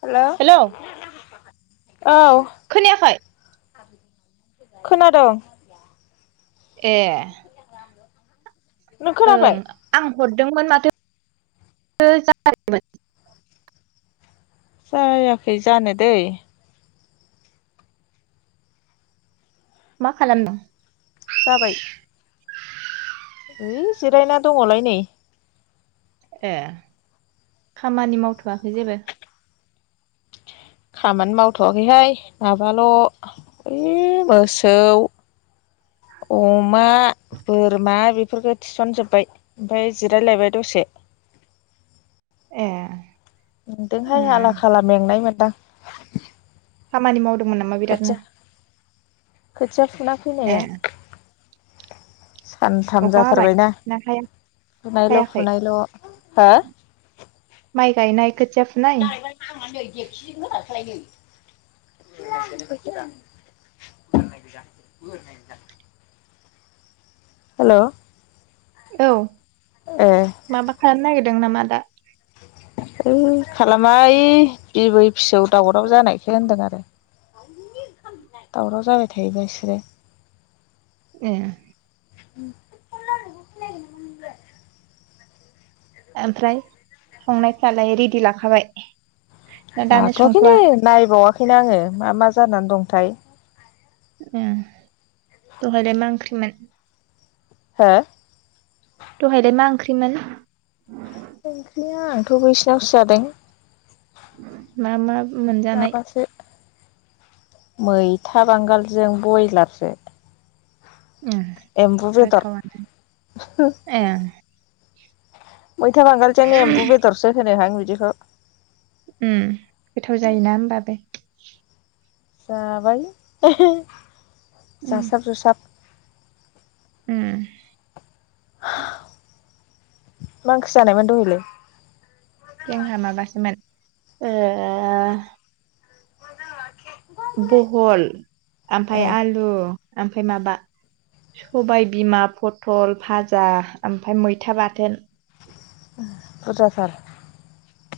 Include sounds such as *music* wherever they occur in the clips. हेल। Hello औ खोनायाखै। खोनादोंं। ए। नों ओं खोनाबाय? आं। *inaudible* जायाखै जानो दै। मा खालामदों। जाबाय। ओइ जिरायना दङलाय नै। ए खामानि मावथ'वखै जेबो। खामानि मावथ'वाखैहाय माबाल' ओइ मोसौ। *inaudible* अमा, बोरमा बेफोरखौ थिसनजोबबाय ओमफ्राय जिरायलायबाय दसे। ए। नदोंहाय उम आला खाला मेंनाय मोनदां। खामानि माव। खोथिया खोथिया फुना ए फैनाया सानथाम अखा हाबाय जाथारबायना। ना हाया फुनायनायल' हायाखै फुनायल' हो। माइ गायनाय। खोथिया फुनाय *inaudible* *inaudible* हेलौ। औ माबा खालामनो नागिरदों नामा दा। ओइ खालामा ओ बिबै फिसौ दावराव जानायखौ होनदों आरो। दावराव जाबाय थायो बेसोरो। ए। *inaudible* ओमफ्राय संनायफ्रालाय रेडि लाखाबाय। ना दानो लाथवाखोय नो संथ'वा नायबावाखैनो आङो मा मा जानानै दंथाय। दहायलाय मा ओंख्रिमोन। हो। दहायलाय मा ओंख्रिमोन। ओंख्रिया आंथ' बैसिनावसो जादों। मा मा। मोनजानाय माबासो। मैथा बांगालजों बयलारजो। ओ गोथावानो ए। मैथा बांगालजों एम्बु बेदरसो होनोहां बिदिखौ। उम गोथाव जायोना होमबाबो। जाबाय उम जासाब जुसाब। उम। मां ओंख्रि जानायमोन दहलै? जोंहा माबासोमोन ओ *unintelligible* बहल ओमफ्राय ओ आलु ओमफ्राय माबा सबाइ बिमा पथल भाजा ओमफ्राय मैथा बाथोन बुरजा थार।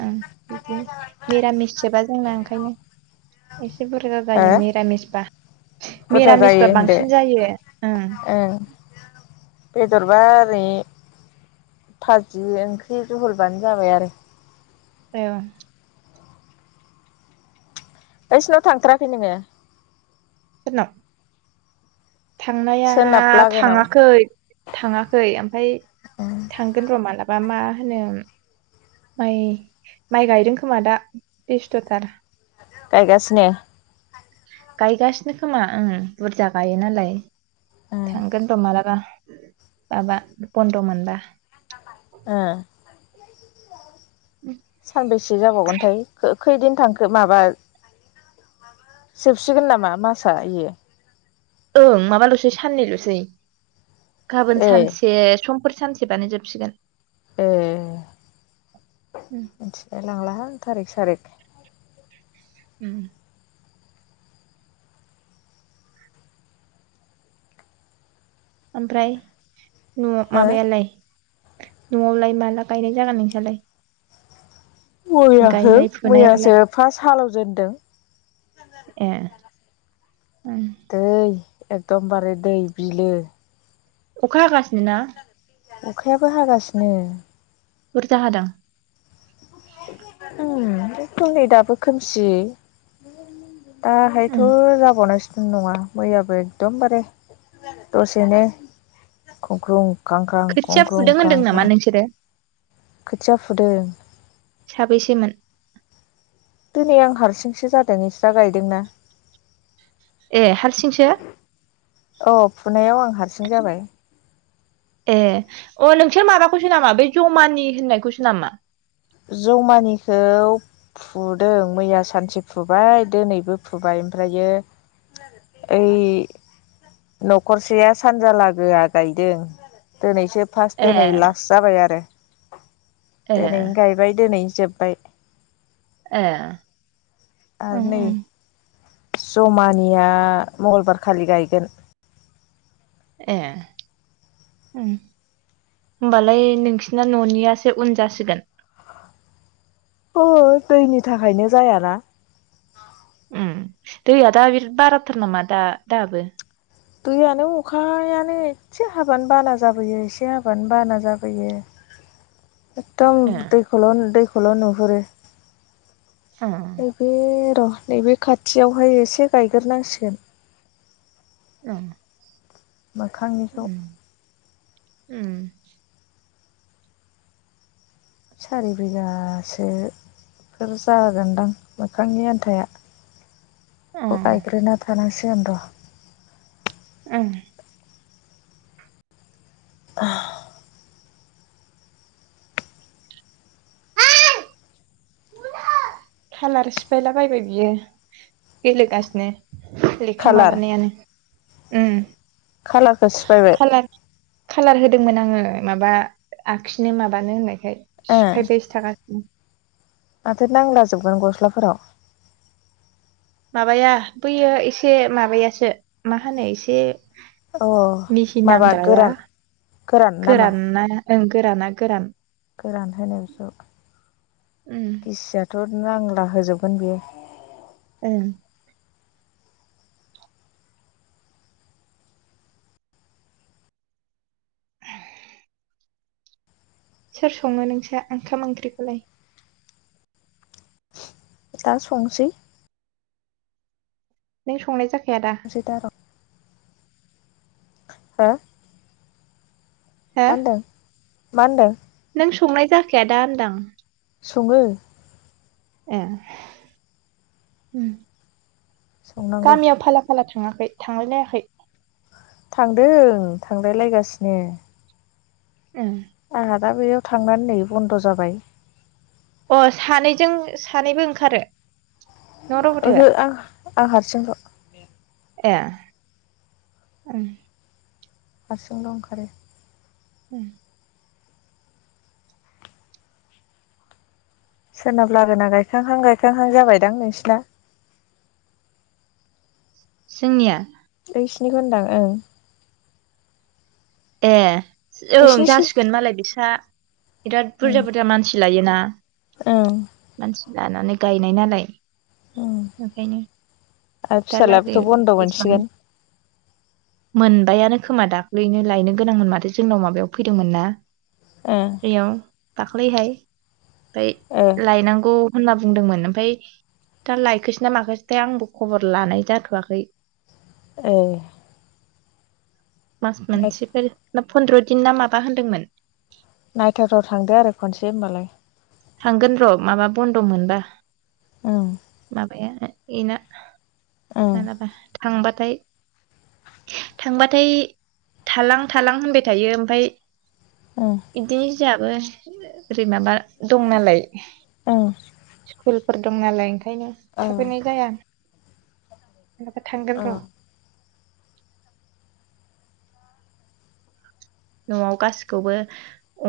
ओं बिदिनो मिरामिससोबा जोंना ओंखायनो एसे बुरजा हो जायो मिरामिसबा। बुरजा मिरामिस जायो बा होनदो बांसिन जायो उम। बेदर बारै फाजि ओंख्रि जहलबानो जाबाय आरो औ बैसिनाव थांथाराखै नोङो? सोरनाव? थांनाया सोनाब लागोनाव थाङाखै थाङाखै ओमफ्राय थांगोन र' मालाबा मा होनो उम माइ माइ गायदों खोमा दा बेस्थ'थार। गायगासिनो गायगासिनो खोमा ओं बुरजा गायो नालाय ओ थांगोन र मालाबा। माबा बन्द' मोनबा। ओ सानबेैसे जाबावगोनथाय खो खो खैदिन थांखो माबा जोबसिगोन नामा माासआ इयो? ओं माबाल'सै साननैल'सै गाबोन ए सानसे समफोर सानसेबानो जोबसिगोन। ए उम मिथिलाय लांलाहाय थारिख सारिख। उम। ओमफ्राय नु हो माबायालाय? न'आवलाय माला गायनाय जागोन नोंसोरलाय? मैया हो मैयासो फुनायालाय फार्स्ट हालेवजेनदों। ओं। दै एकदमबारे दै बिलो। अखा हागासिनो ना? अखायाबो हागासिनो। बुरजा हादों? उम *unintelligible* दाबो खोमसि दाहायथ' उम जाबावनोसो नङा मैयाबो एकदमबारे दसेनो खुग्लुं खांख्रां खोथिया खुंख्रुं फुदों होनदों नामा खांख्रां नोंसोरो खोथिया फुदों साबेैसेमोन? दिनै आं हारसिंसो जादों ओइस्रा गायदोंना। ए हारसिंसो अ फुनायाव आं हारसिं जाबाय। ए ओ नोंसोर माबाखौसो नामा बै जमानि होननायखौसो नामा? जमानिखौ फुदों मैया सानसे फुबाय दोनैबो फुबाय ओमफ्रायो ओइ न'खरसेया सानजालागोआ गायदों दिनैसो फार्स्ट ए दोनै लास्ट जाबाय आरो। ए दिनैनो गायबाय दिनैनो जोब्बाय। ए उम आरो नै उम जमानिया मंगलबार खालि गायगोन। ए उम होमबालाय नोंसिना न'नियासो उन जासिगोन। उ दैनि थाखायनो जायाना उम दैया दा बिराद बारथार नामा दा दाबो। दैयानो अखायानो एसे हाबानो बाना जाबोयो एसे हाबानो बाना जाबोयो। एकदम ए दैखौल' दैखौल' नुहरो। उम नैबे र' नैबे खाथियावहाय एसे गायग्रोनांसिगोन अ' मोखांनिखौ उम सारि बिगासो बेफोर जागोनदां मोखांनि आन्थाया। अ' आय उम गायग्रोना थानां सिगोन र'। उम *inaudible* खालार सिफायला बायबाय बियो गेलेगासिनो। लेखा माबानायानो उम खालारखो सिफायबाय। कालार होदोंमोन आङो माबा आखिनो माबानो होननायखाय ओ सिफाय बायसो थाखागा *unintelligible* माथो नांला जोबगोन गस्लाफोराव। माबाया बैयो एसे माबायासो माहोनो एसे अ मिहि माबा नांद्राया गोरान गोरान नामा गोराना ओं गोराना गोरान। गोरान होनायाव जग उम गिसियाथ' नांला होजोबगोन बियो। ओं सोर सङो नोंसा ओंखाम ओंख्रिखौलाय? दा संसै नों संनाय जाख संसै दा र'। हा हो मा होनदों? मा होनदों? नों संनाय जाखाया दा होनदां। सङो ए संनांगौ गामियाव फाला फाला थाङाखै थांलाय लायाखै। थांदों थांलायलायगासिनो। ओं आ दा बेयाव थांनानै नै बन्द' जाबाय। अ' सानैजों सानैबो ओंखारो। न' रबथाया ओहो आं आं हारसिं ल'। ए हारसिंल' ओंखारो। उम सोनाब लागोना गायखांहां गायखांहां जाबायदां नोंसिना। जोंनिया नोंसिनिखो होनदां ओं। ए ओं नोंसिनिसो जासिगोन मालाय बिसा बिराद बुरजा ओं बुरजा मानसि लायोना। ओं मानसि लानानै गायनाय नालाय। ओं ओंखायनो आरो दालागै फिसालायाबोथ' बन्द' इसिबां मोनसिगोन मोनबायानो खोमा दाख्लैनो लायनो गोनांमोन माथो जोंनाव माबायाव फैदोंमोन ना ओं ओइयाव दाख्लैहाय ओमफ्राय ओ लायनांगौ होनना बुंदोंमोन ओमफ्राय दा लायखोसै ना माखाससोथाय आंबो खबर लानाय जाथवाखै ए मास मोनसेफोर ना फन्द्र दिन ना माबा होनदोंमोन नायथाव थाव थांदो आरो खनसे होमबालाय थांगोन र माबा बन्द मोनबा ओम एना एना ओं मालाबा थांबाथाय थांबाथाय थालां थालां होनबाय थायो ओमफ्राय ओं बिदि जोंहाबो ओरै माबा दं नालाय औ स्कुलफोर दं नालाय ओंखायनो थाफैनाय जाया मालाबा थांगोन र नआव गासिखौबो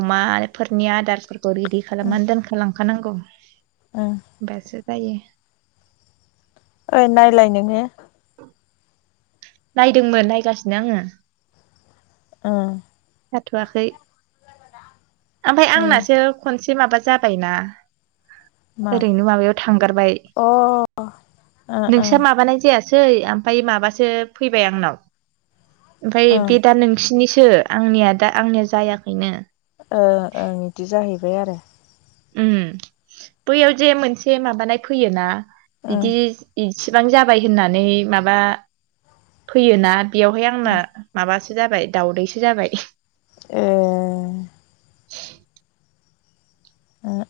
अमाफोरनि आदारफोरखौ रेडि ओं खालामनानै दोनखालां खानांगौ ओं होनबासो जायो ओइ नायलाय नोंङो नायदोंमोन नायगासिनो आङो ओ जाथवाखै ओमफ्राय ओं आंनासो खनसे माबा जाबायना मा ओरैनो माबायाव थांगारबाय अ ओं ओं नोंस्रा माबानाय जाया सै ओमफ्राय माबासो फैबाय आंनाव ओमफ्राय ओं बे दा नोंसिनिसो आंनिया दा आंनिया जायाखैनो ओ ओ बिदि जाहैबाय आरो उम बैयाव जे मोनसे माबानाय फैयोना ओं बिदि इसेबां जाबाय होननानै माबा फैयोना बेयावहाय आंना माबा जाबाय दाावदैसो जाबाय ए ओ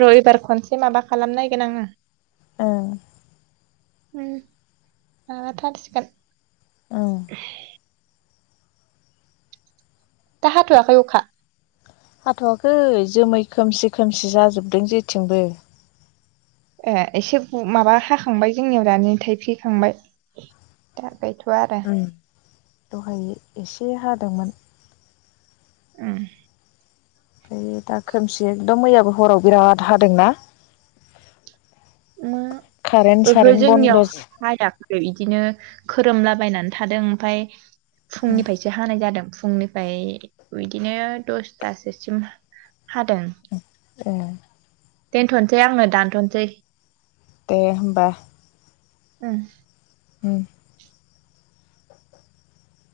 र एबार खनसे माबा खालाम नायगोन आङो ओं उम आङा थासिखार ओं दाहाथवाखै अखा हाथवाखै जोमै खोमसि खोमसि जाजोबदों जेथिंबो ए एसे माबा हाखांबाय जोंनियाव दानि थाइफ्रिखांबाय दा गैथ'वा आरो औ दहाय एसे हादोंमोन उम ओमफ्राय दा खोमसि एखदम मैयाबो हराव बिराद हादोंना उम कारेन्ट ओहो सारेन्ट जोंनियाव बन्द' हाया खै बिदिनो खोरोमलाबायनानै थादों ओमफ्राय फुंनिफ्रायसो हानाय जादों फुंनिफ्राय बिदिनो दसथासोसिम हादों ए दोनथनोसै आंनो दानथनोसै दे होनबा उम उम